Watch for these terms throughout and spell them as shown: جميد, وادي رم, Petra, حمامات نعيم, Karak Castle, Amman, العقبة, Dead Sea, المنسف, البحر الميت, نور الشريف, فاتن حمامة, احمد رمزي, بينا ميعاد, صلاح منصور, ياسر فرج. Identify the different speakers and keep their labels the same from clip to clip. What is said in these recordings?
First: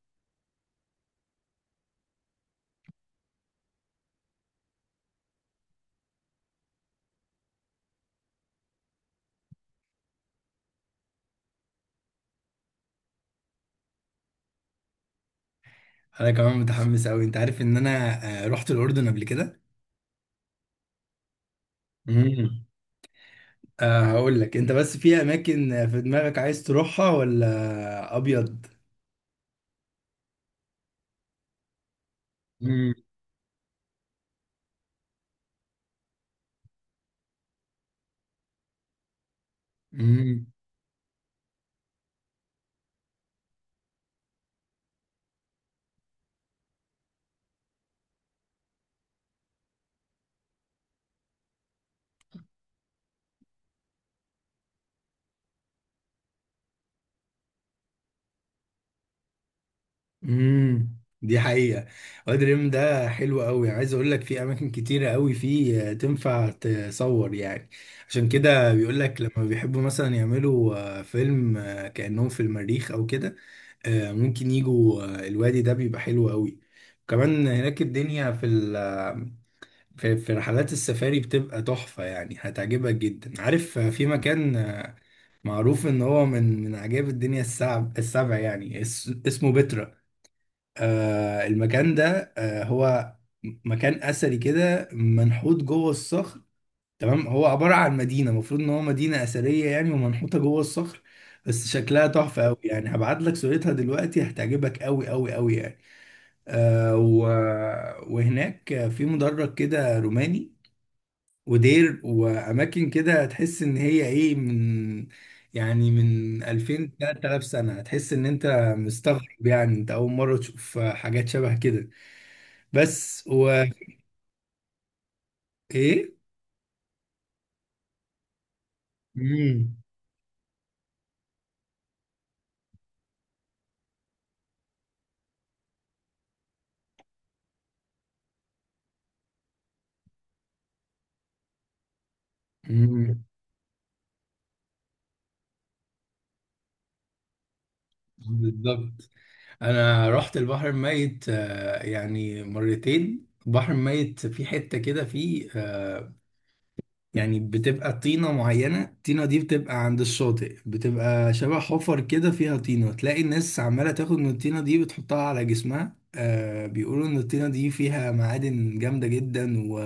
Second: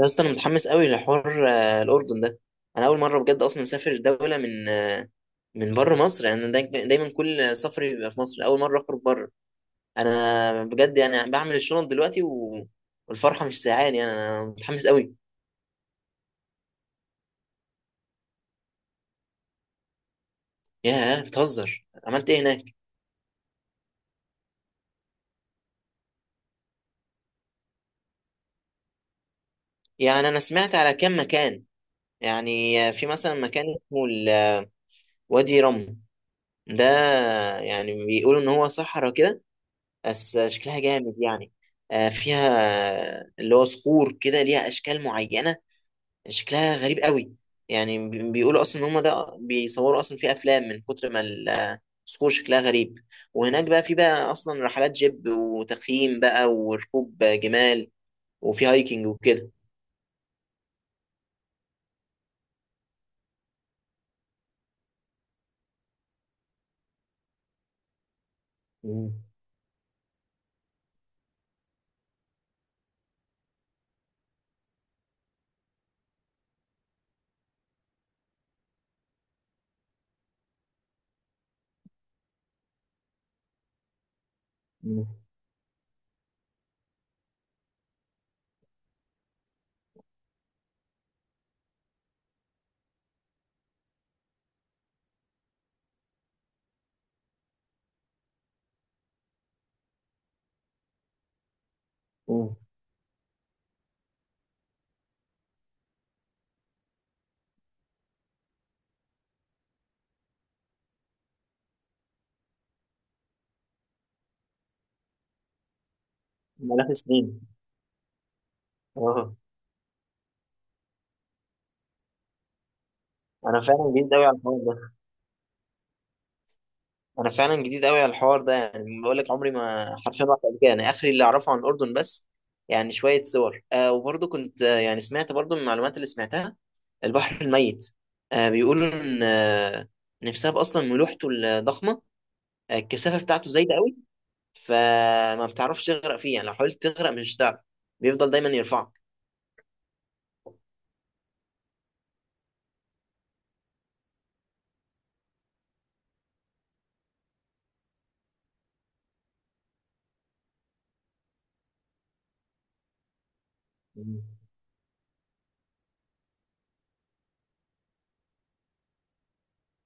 Speaker 1: يا اسطى انا متحمس قوي لحوار، الاردن ده. انا اول مره بجد اصلا اسافر دوله من، من بره مصر. يعني أنا دايما كل سفري بيبقى في مصر، اول مره اخرج بره. انا بجد يعني بعمل الشنط دلوقتي و... والفرحه مش ساعاني، يعني انا متحمس قوي.
Speaker 2: انا كمان متحمس قوي، انت عارف ان انا رحت الاردن قبل كده.
Speaker 1: ياه، بتهزر، عملت ايه هناك؟
Speaker 2: امم أه هقول لك، انت بس في اماكن في دماغك عايز تروحها، ولا ابيض؟
Speaker 1: يعني انا سمعت على كام مكان. يعني في مثلا مكان اسمه وادي رم ده. يعني بيقولوا ان هو صحراء كده، بس
Speaker 2: امم.
Speaker 1: شكلها جامد يعني. فيها اللي هو صخور كده ليها اشكال معينه، شكلها غريب قوي. يعني بيقولوا اصلا ان هم ده بيصوروا اصلا في افلام، من كتر ما الصخور شكلها غريب. وهناك بقى في بقى اصلا رحلات جيب وتخييم بقى وركوب جمال، وفي هايكنج وكده.
Speaker 2: دي حقيقة. وادي الريم ده حلو قوي، يعني عايز اقول لك في اماكن كتيرة قوي فيه تنفع تصور يعني. عشان كده بيقول
Speaker 1: مم.
Speaker 2: لك لما بيحبوا مثلا يعملوا فيلم، كأنهم في المريخ او كده. ممكن يجوا الوادي ده بيبقى حلو قوي. كمان هناك الدنيا في ال آه، في رحلات السفاري بتبقى تحفة، يعني هتعجبك جدا. عارف، في مكان
Speaker 1: مم.
Speaker 2: معروف ان هو من عجائب الدنيا السبع، يعني اسمه بترا. المكان ده هو مكان اثري كده، منحوت جوه الصخر. تمام، هو عباره عن مدينه، المفروض ان هو مدينه اثريه يعني، ومنحوته جوه الصخر. بس شكلها تحفه
Speaker 1: مم.
Speaker 2: قوي، يعني هبعت لك صورتها دلوقتي، هتعجبك قوي قوي قوي يعني. آه و... وهناك في مدرج كده روماني، ودير واماكن كده، تحس ان هي ايه من
Speaker 1: ملاك
Speaker 2: 2000
Speaker 1: سنين.
Speaker 2: 3000 سنه. هتحس ان انت
Speaker 1: اه،
Speaker 2: مستغرب، يعني انت اول مره تشوف حاجات شبه كده. بس
Speaker 1: انا
Speaker 2: و.
Speaker 1: فعلا جديد قوي على الحوار ده.
Speaker 2: ايه؟
Speaker 1: انا فعلا جديد قوي على الحوار ده، يعني بقول لك عمري
Speaker 2: امم
Speaker 1: ما حرفيا رحت قبل كده. انا اخري اللي اعرفه عن الاردن بس يعني شويه صور، وبرضه كنت، يعني سمعت برضه من المعلومات اللي سمعتها، البحر الميت. بيقولوا ان بسبب اصلا ملوحته الضخمه، الكثافه
Speaker 2: امم.
Speaker 1: بتاعته زايده قوي، فما بتعرفش تغرق فيه، يعني لو حاولت تغرق مش هتعرف، بيفضل دايما يرفعك.
Speaker 2: بالظبط. انا رحت البحر الميت، يعني مرتين. البحر الميت في حتة كده فيه، يعني بتبقى طينة معينة. الطينة دي بتبقى عند الشاطئ، بتبقى شبه حفر كده فيها طينة، تلاقي الناس عمالة تاخد
Speaker 1: مم.
Speaker 2: من الطينة دي بتحطها على جسمها. بيقولوا ان الطينة دي فيها معادن جامدة جدا، و...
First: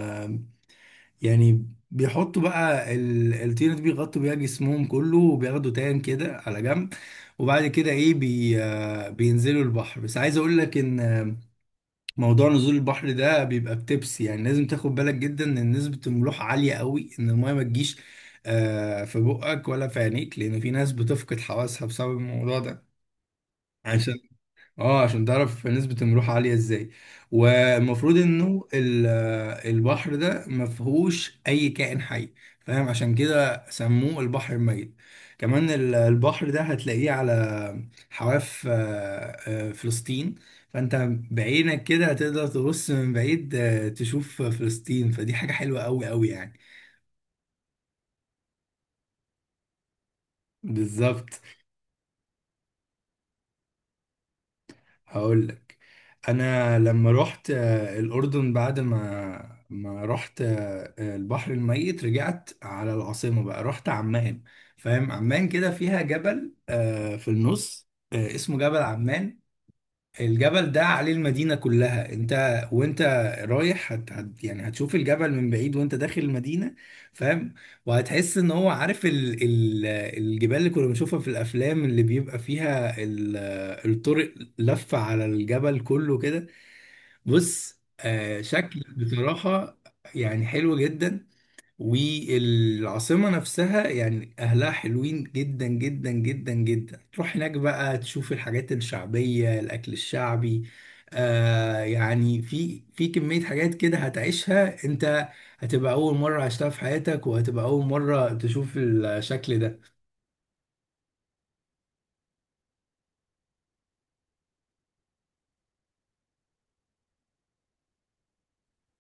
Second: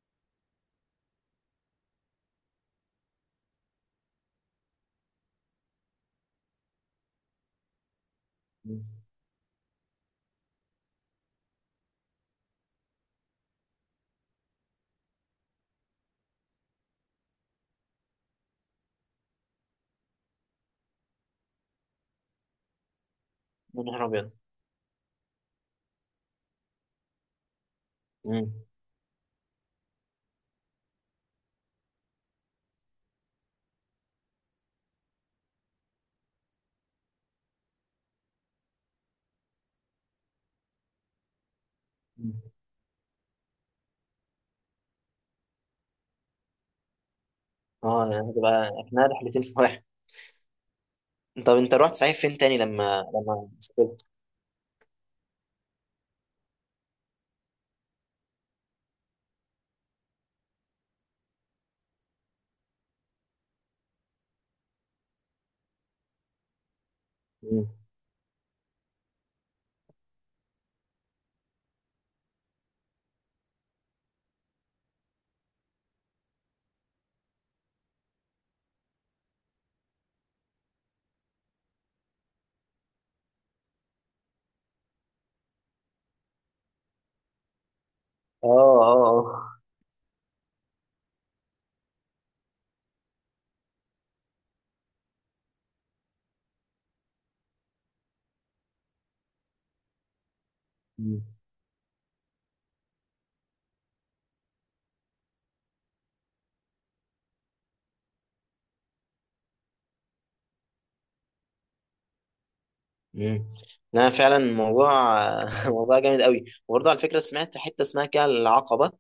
Speaker 2: يعني بيحطوا بقى الطينة دي، بيغطوا بيها جسمهم كله، وبياخدوا تان كده على جنب. وبعد كده ايه بي
Speaker 1: مم.
Speaker 2: آه، بينزلوا البحر. بس عايز اقول لك ان، موضوع نزول البحر ده بيبقى بتبس، يعني لازم تاخد بالك جدا ان نسبة الملوحة عالية قوي، ان المية ما تجيش في بقك ولا في عينيك، لان في ناس بتفقد حواسها بسبب الموضوع ده.
Speaker 1: يا نهار
Speaker 2: عشان،
Speaker 1: ابيض.
Speaker 2: اه عشان تعرف نسبة الملوحة عالية ازاي. والمفروض
Speaker 1: مم.
Speaker 2: انه البحر ده ما فيهوش اي كائن حي، فاهم؟ عشان كده سموه البحر الميت. كمان البحر ده هتلاقيه على حواف فلسطين. فانت بعينك كده هتقدر
Speaker 1: مم.
Speaker 2: تبص من بعيد، تشوف فلسطين. فدي حاجة حلوة قوي قوي يعني.
Speaker 1: اه، هتبقى اكنها رحلتين في واحد.
Speaker 2: بالظبط.
Speaker 1: طب انت رحت صحيح فين تاني لما سافرت؟
Speaker 2: هقول لك. انا لما رحت الاردن، بعد ما رحت البحر الميت، رجعت على العاصمه بقى رحت عمان. فاهم؟ عمان كده فيها جبل في النص، اسمه جبل عمان. الجبل ده عليه المدينة كلها. انت وانت رايح هت هت يعني هتشوف الجبل من بعيد وانت داخل المدينة. فاهم؟ وهتحس ان هو، عارف، ال ال الجبال اللي كنا بنشوفها في الافلام اللي بيبقى فيها الطرق لفة على الجبل كله كده. بص،
Speaker 1: اه،
Speaker 2: شكل
Speaker 1: اه.
Speaker 2: بصراحة، يعني حلو جدا. والعاصمة نفسها يعني أهلها حلوين جدا جدا جدا جدا. تروح هناك بقى تشوف الحاجات الشعبية، الأكل الشعبي.
Speaker 1: مم.
Speaker 2: يعني في كمية حاجات كده هتعيشها أنت، هتبقى أول مرة عشتها في حياتك، وهتبقى أول مرة تشوف الشكل ده.
Speaker 1: ايه. لا فعلا الموضوع موضوع جامد قوي، وبرضه على فكره سمعت حته اسمها كده العقبه،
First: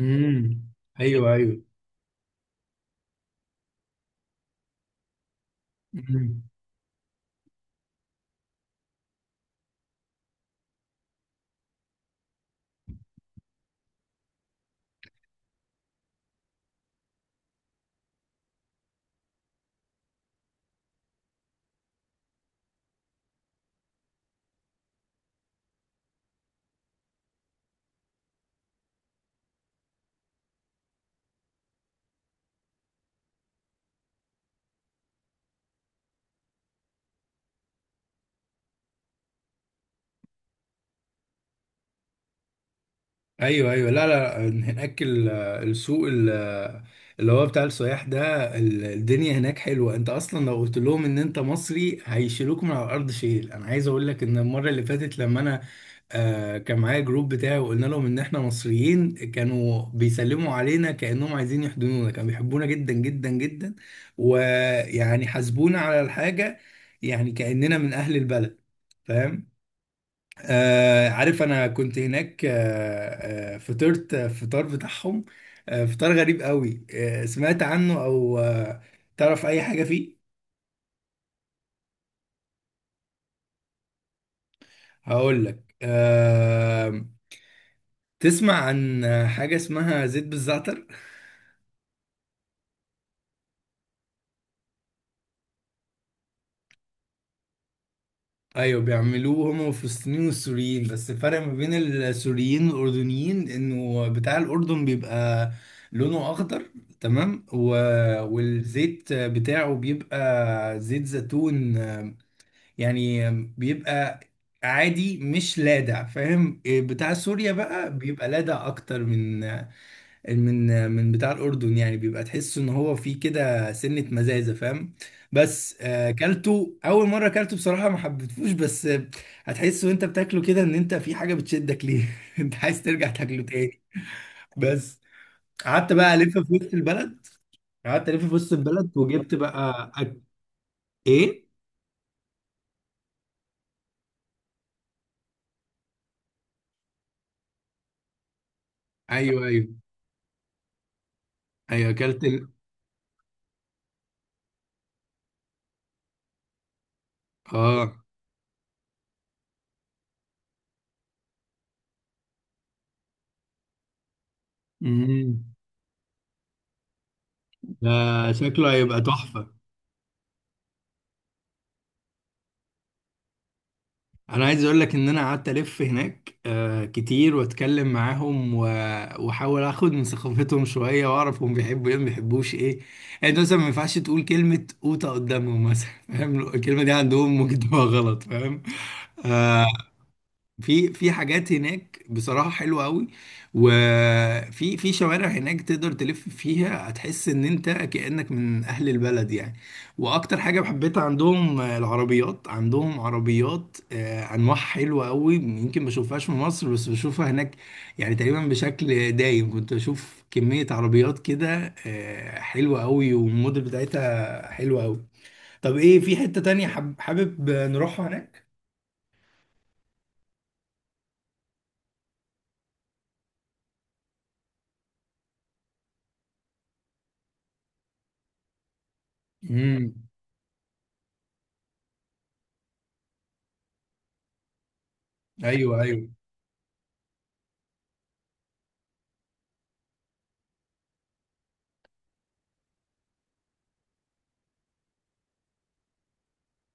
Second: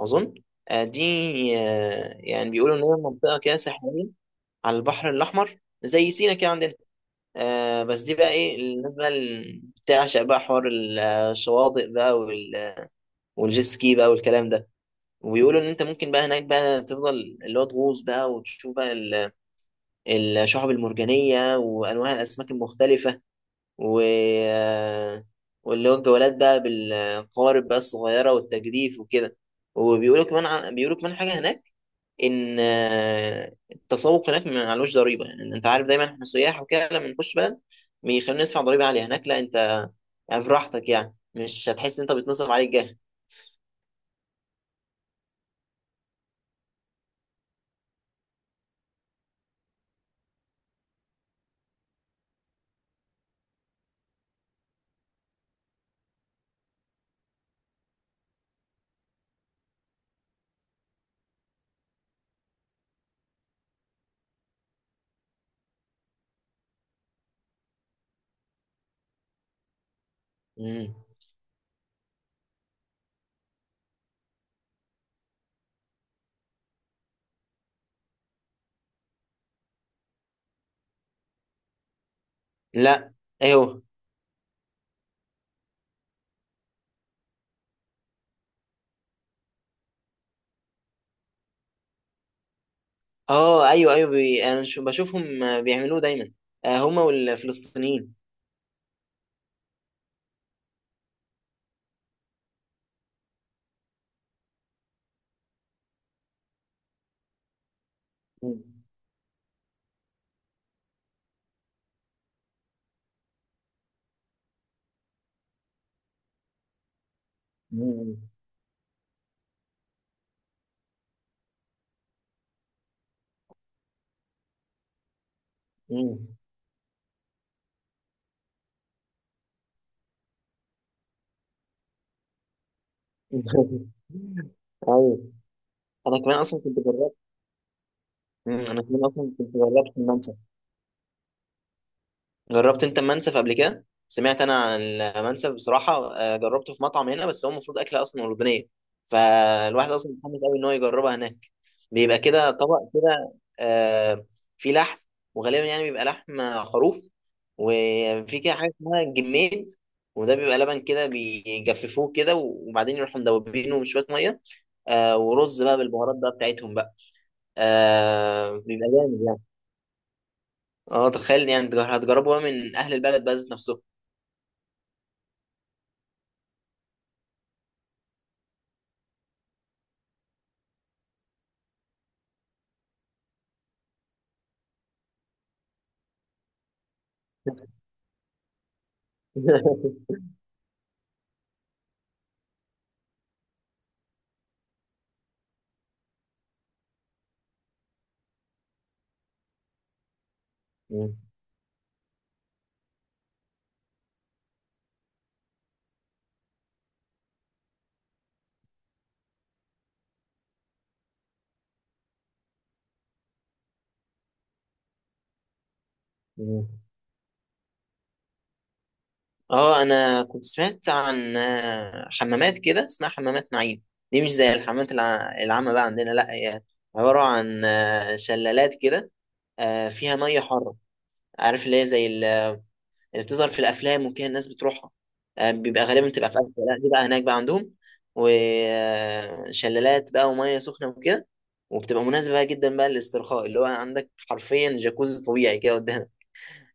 Speaker 1: اظن. دي،
Speaker 2: أيوه،
Speaker 1: يعني بيقولوا ان هي منطقه كده ساحليه على البحر الاحمر، زي سينا
Speaker 2: أيوه،
Speaker 1: كده عندنا. بس دي بقى ايه الناس بقى اللي بتعشق بقى حوار الشواطئ بقى والجيت سكي بقى والكلام ده. وبيقولوا ان انت ممكن بقى هناك بقى تفضل اللي هو تغوص بقى وتشوف بقى الشعب المرجانيه وانواع الاسماك المختلفه. و واللي هو الجولات بقى بالقوارب بقى الصغيرة والتجديف وكده. بيقولوا كمان حاجة هناك. إن التسوق هناك معلوش ضريبة، يعني إن أنت عارف دايما إحنا سياح وكده لما نخش بلد بيخلينا ندفع ضريبة عالية، هناك لا، أنت يعني براحتك، يعني مش هتحس إن أنت بتنصرف عليك جاه.
Speaker 2: ايوه، ايوه. لا، لا، لا، هناك السوق اللي هو بتاع السياح ده. الدنيا هناك حلوه. انت اصلا لو قلت لهم ان انت مصري هيشيلوك من على الارض شيل. انا عايز اقول لك ان المره اللي فاتت، لما انا كان معايا جروب بتاعي، وقلنا لهم ان احنا مصريين، كانوا بيسلموا علينا كانهم عايزين يحضنونا، كانوا بيحبونا جدا جدا جدا، ويعني حاسبونا على الحاجه، يعني كاننا من اهل البلد، فاهم؟
Speaker 1: مم.
Speaker 2: عارف، انا كنت هناك فطرت فطار بتاعهم، فطار غريب قوي. سمعت عنه او تعرف اي حاجة فيه؟
Speaker 1: لا. أيوه.
Speaker 2: هقول لك. تسمع عن حاجة اسمها زيت بالزعتر؟
Speaker 1: أه، أيوه أيوه، أنا بشوفهم، بيعملوه دايما، هما والفلسطينيين.
Speaker 2: ايوه، بيعملوه هما الفلسطينيين والسوريين. بس الفرق ما بين السوريين والاردنيين انه بتاع الاردن بيبقى لونه اخضر، تمام،
Speaker 1: مم.
Speaker 2: والزيت بتاعه بيبقى زيت زيتون. يعني بيبقى عادي مش لادع، فاهم؟ بتاع سوريا بقى
Speaker 1: مم.
Speaker 2: بيبقى لادع اكتر من بتاع الاردن، يعني بيبقى تحس ان هو فيه كده سنة مزازة، فاهم؟ بس
Speaker 1: مم.
Speaker 2: كلته. اول مرة كلته بصراحة ما حبيتهوش، بس هتحس وانت بتاكله كده ان انت في حاجة بتشدك ليه، انت عايز ترجع تاكله تاني. بس،
Speaker 1: ايوه،
Speaker 2: قعدت بقى
Speaker 1: انا
Speaker 2: الف
Speaker 1: كمان
Speaker 2: في
Speaker 1: اصلا
Speaker 2: وسط
Speaker 1: كنت جربت.
Speaker 2: البلد. قعدت الف في وسط
Speaker 1: انا
Speaker 2: البلد،
Speaker 1: كمان اصلا
Speaker 2: وجبت
Speaker 1: كنت
Speaker 2: بقى
Speaker 1: جربت
Speaker 2: أك...
Speaker 1: المنسف.
Speaker 2: ايه؟
Speaker 1: جربت انت المنسف قبل كده؟ سمعت انا عن المنسف بصراحه، جربته في مطعم هنا، بس هو المفروض اكله اصلا اردنيه،
Speaker 2: ايوه، ايوه،
Speaker 1: فالواحد اصلا متحمس قوي ان هو يجربها هناك.
Speaker 2: ايوه،
Speaker 1: بيبقى
Speaker 2: اكلت ال...
Speaker 1: كده طبق كده، آه، فيه لحم، وغالبا يعني بيبقى لحم خروف.
Speaker 2: اه.
Speaker 1: وفي كده حاجه اسمها جميد، وده بيبقى لبن كده بيجففوه كده وبعدين يروحوا مدوبينه بشويه ميه،
Speaker 2: مم.
Speaker 1: ورز بقى بالبهارات بقى بتاعتهم بقى،
Speaker 2: ده شكله
Speaker 1: بيبقى
Speaker 2: هيبقى
Speaker 1: جامد يعني.
Speaker 2: تحفة.
Speaker 1: اه، تخيل، يعني هتجربوا بقى من اهل البلد بقى ذات نفسهم.
Speaker 2: انا عايز اقول لك ان انا قعدت الف هناك كتير، واتكلم معاهم واحاول اخد من ثقافتهم شوية، واعرف هم بيحبوا ايه ما بيحبوش ايه. يعني انت مثلا ما ينفعش تقول كلمة قوطة قدامهم مثلا، فاهم؟ الكلمة دي عندهم ممكن تبقى غلط، فاهم؟ آه، في في حاجات هناك بصراحة حلوة قوي، وفي شوارع هناك تقدر تلف فيها، هتحس ان انت كأنك من اهل البلد يعني. واكتر حاجة حبيتها
Speaker 1: مم.
Speaker 2: عندهم، العربيات. عندهم عربيات انواع حلوة قوي، يمكن ما بشوفهاش في مصر بس بشوفها هناك. يعني تقريبا بشكل دايم كنت بشوف كمية عربيات كده حلوة قوي، والموديل بتاعتها حلوة قوي. طب، ايه، في حتة تانية
Speaker 1: مم.
Speaker 2: حابب نروحها هناك؟
Speaker 1: اه، انا كنت سمعت عن حمامات كده اسمها حمامات نعيم. دي مش زي الحمامات العامة بقى عندنا، لا هي عبارة عن شلالات كده،
Speaker 2: امم.
Speaker 1: فيها مية حارة. عارف اللي هي زي اللي بتظهر في الافلام وكده، الناس بتروحها،
Speaker 2: ايوه،
Speaker 1: بيبقى غالبا
Speaker 2: ايوه.
Speaker 1: بتبقى في اسيا، لا دي بقى هناك بقى عندهم، وشلالات بقى وميه سخنه وكده. وبتبقى مناسبة جدا بقى للاسترخاء، اللي هو عندك حرفيا جاكوزي طبيعي كده قدامك.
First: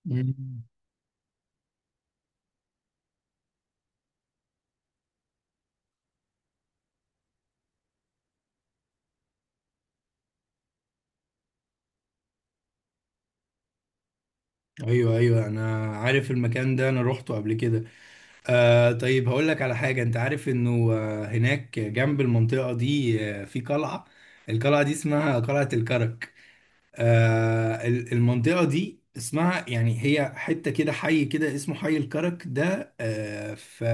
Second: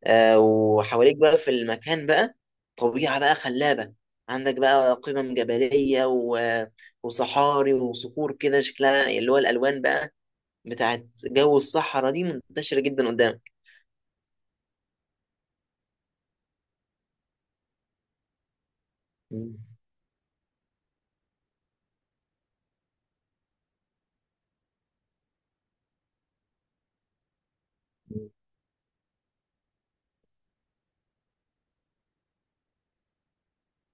Speaker 2: مم.
Speaker 1: وحواليك بقى في المكان بقى طبيعة بقى خلابة، عندك بقى قمم جبلية و... وصحاري وصخور كده شكلها اللي هو الألوان بقى بتاعت جو الصحراء دي منتشرة جدا قدامك.
Speaker 2: ايوه، ايوه، انا عارف المكان ده، انا روحته قبل كده. طيب، هقول لك
Speaker 1: يا
Speaker 2: على حاجه. انت عارف انه هناك جنب المنطقه دي في قلعه. القلعه دي اسمها قلعه الكرك. المنطقة دي اسمها، يعني هي حتة كده، حي كده اسمه حي الكرك ده، في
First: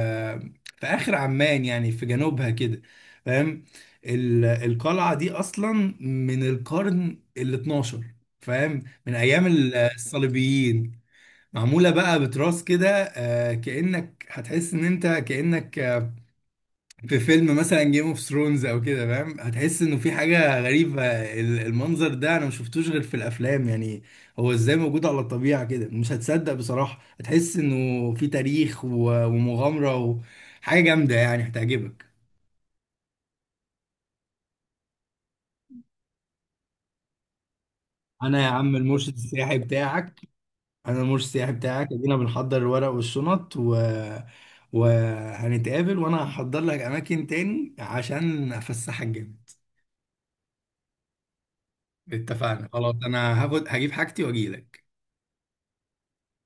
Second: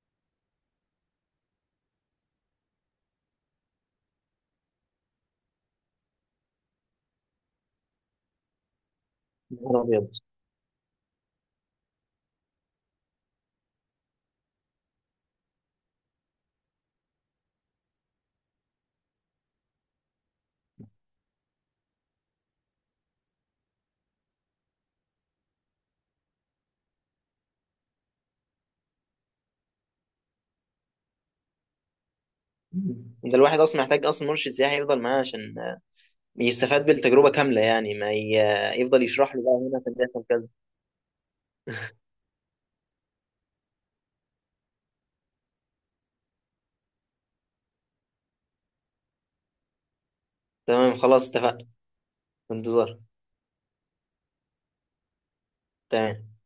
Speaker 2: في آخر عمان، يعني في جنوبها كده، فاهم؟ القلعة دي أصلا من القرن ال 12، فاهم، من أيام
Speaker 1: نهار أبيض.
Speaker 2: الصليبيين. معمولة بقى بتراس كده. كأنك هتحس إن أنت كأنك في فيلم مثلا جيم اوف ثرونز او كده، فاهم؟ هتحس انه في حاجه غريبه. المنظر ده انا ما شفتوش غير في الافلام يعني. هو ازاي موجود على الطبيعه كده؟ مش هتصدق بصراحه، هتحس انه في تاريخ ومغامره وحاجه جامده، يعني هتعجبك.
Speaker 1: مم. ده الواحد اصلا محتاج اصلا مرشد سياحي يفضل معاه عشان يستفاد بالتجربه كامله، يعني ما ي-
Speaker 2: انا يا
Speaker 1: آه،
Speaker 2: عم
Speaker 1: يفضل
Speaker 2: المرشد
Speaker 1: يشرح له بقى
Speaker 2: السياحي
Speaker 1: هنا كان
Speaker 2: بتاعك،
Speaker 1: بيحصل كذا.
Speaker 2: انا المرشد السياحي بتاعك، ادينا بنحضر الورق والشنط، و وهنتقابل، وانا هحضر لك اماكن تاني عشان افسحك جامد.
Speaker 1: تمام، خلاص اتفقنا. في
Speaker 2: اتفقنا خلاص،
Speaker 1: انتظار.
Speaker 2: انا هاخد هجيب حاجتي واجيلك.
Speaker 1: تمام.